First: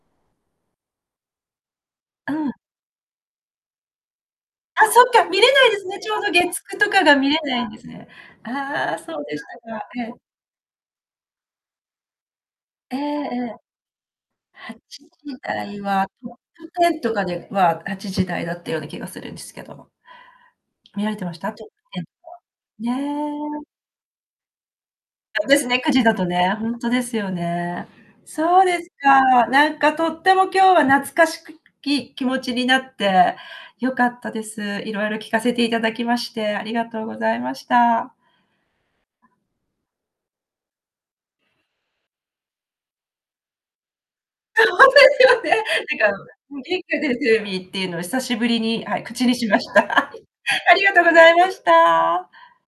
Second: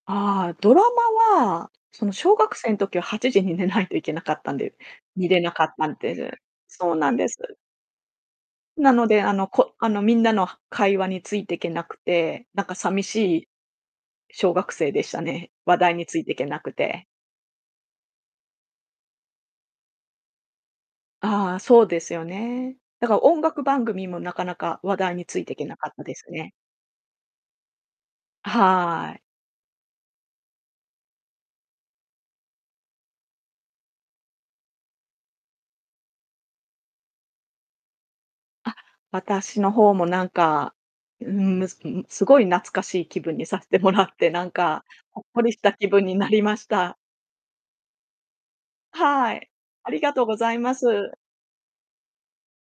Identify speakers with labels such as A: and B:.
A: ああ、ドラマは、その、
B: う
A: 小
B: ん。
A: 学生の時は8時に寝ないといけなかったんで
B: あ、そっか、
A: 見
B: 見
A: れな
B: れ
A: か
B: ない
A: っ
B: です
A: たん
B: ね、ち
A: で
B: ょう
A: す。
B: ど月9と
A: そう
B: か
A: な
B: が
A: んで
B: 見れ
A: す。
B: ないんですね。
A: な
B: ああ、
A: の
B: そ
A: で、
B: う
A: あ
B: でし
A: のこ
B: たか。
A: あの、
B: え
A: み
B: え。
A: んなの会話についてけなくて、なんか
B: ええ
A: 寂し
B: え
A: い
B: え。
A: 小学
B: は
A: 生で
B: ちじ
A: したね。
B: だ
A: 話
B: い
A: 題に
B: は、
A: つい
B: ト
A: てい
B: ップ
A: けなく
B: テン
A: て。
B: とかでは8時台だったような気がするんですけど。見られてました？
A: ああ、
B: トップ
A: そう
B: テ
A: で
B: ンと
A: すよ
B: か。
A: ね。だから音
B: ね。
A: 楽番組もなかなか話題につい
B: あ、
A: て
B: で
A: け
B: す
A: な
B: ね、
A: かっ
B: く
A: た
B: じだ
A: です
B: と
A: ね。
B: ね、ほんとですよね。
A: あ、
B: そうです
A: はい。
B: か。なんかとっても今日は懐かしくき気持ちになって、よかったです。いろいろ聞かせていただきまして、ありがとうございました。
A: あ、私の方もなんか、うーん、む、ん、すごい懐かしい気分にさせてもらって、なん
B: ほん
A: か、
B: とで
A: ほ
B: す
A: っ
B: よ
A: こりし
B: ね。
A: た気分
B: なん
A: に
B: か、
A: なりま
B: ん、
A: し
B: 元気
A: た。
B: が出るテレビっていうのを久しぶりに、はい、
A: は
B: 口に
A: ー
B: し
A: い。
B: ました。
A: あり がとうござい
B: あ
A: ま
B: りがとう
A: す。
B: ございました。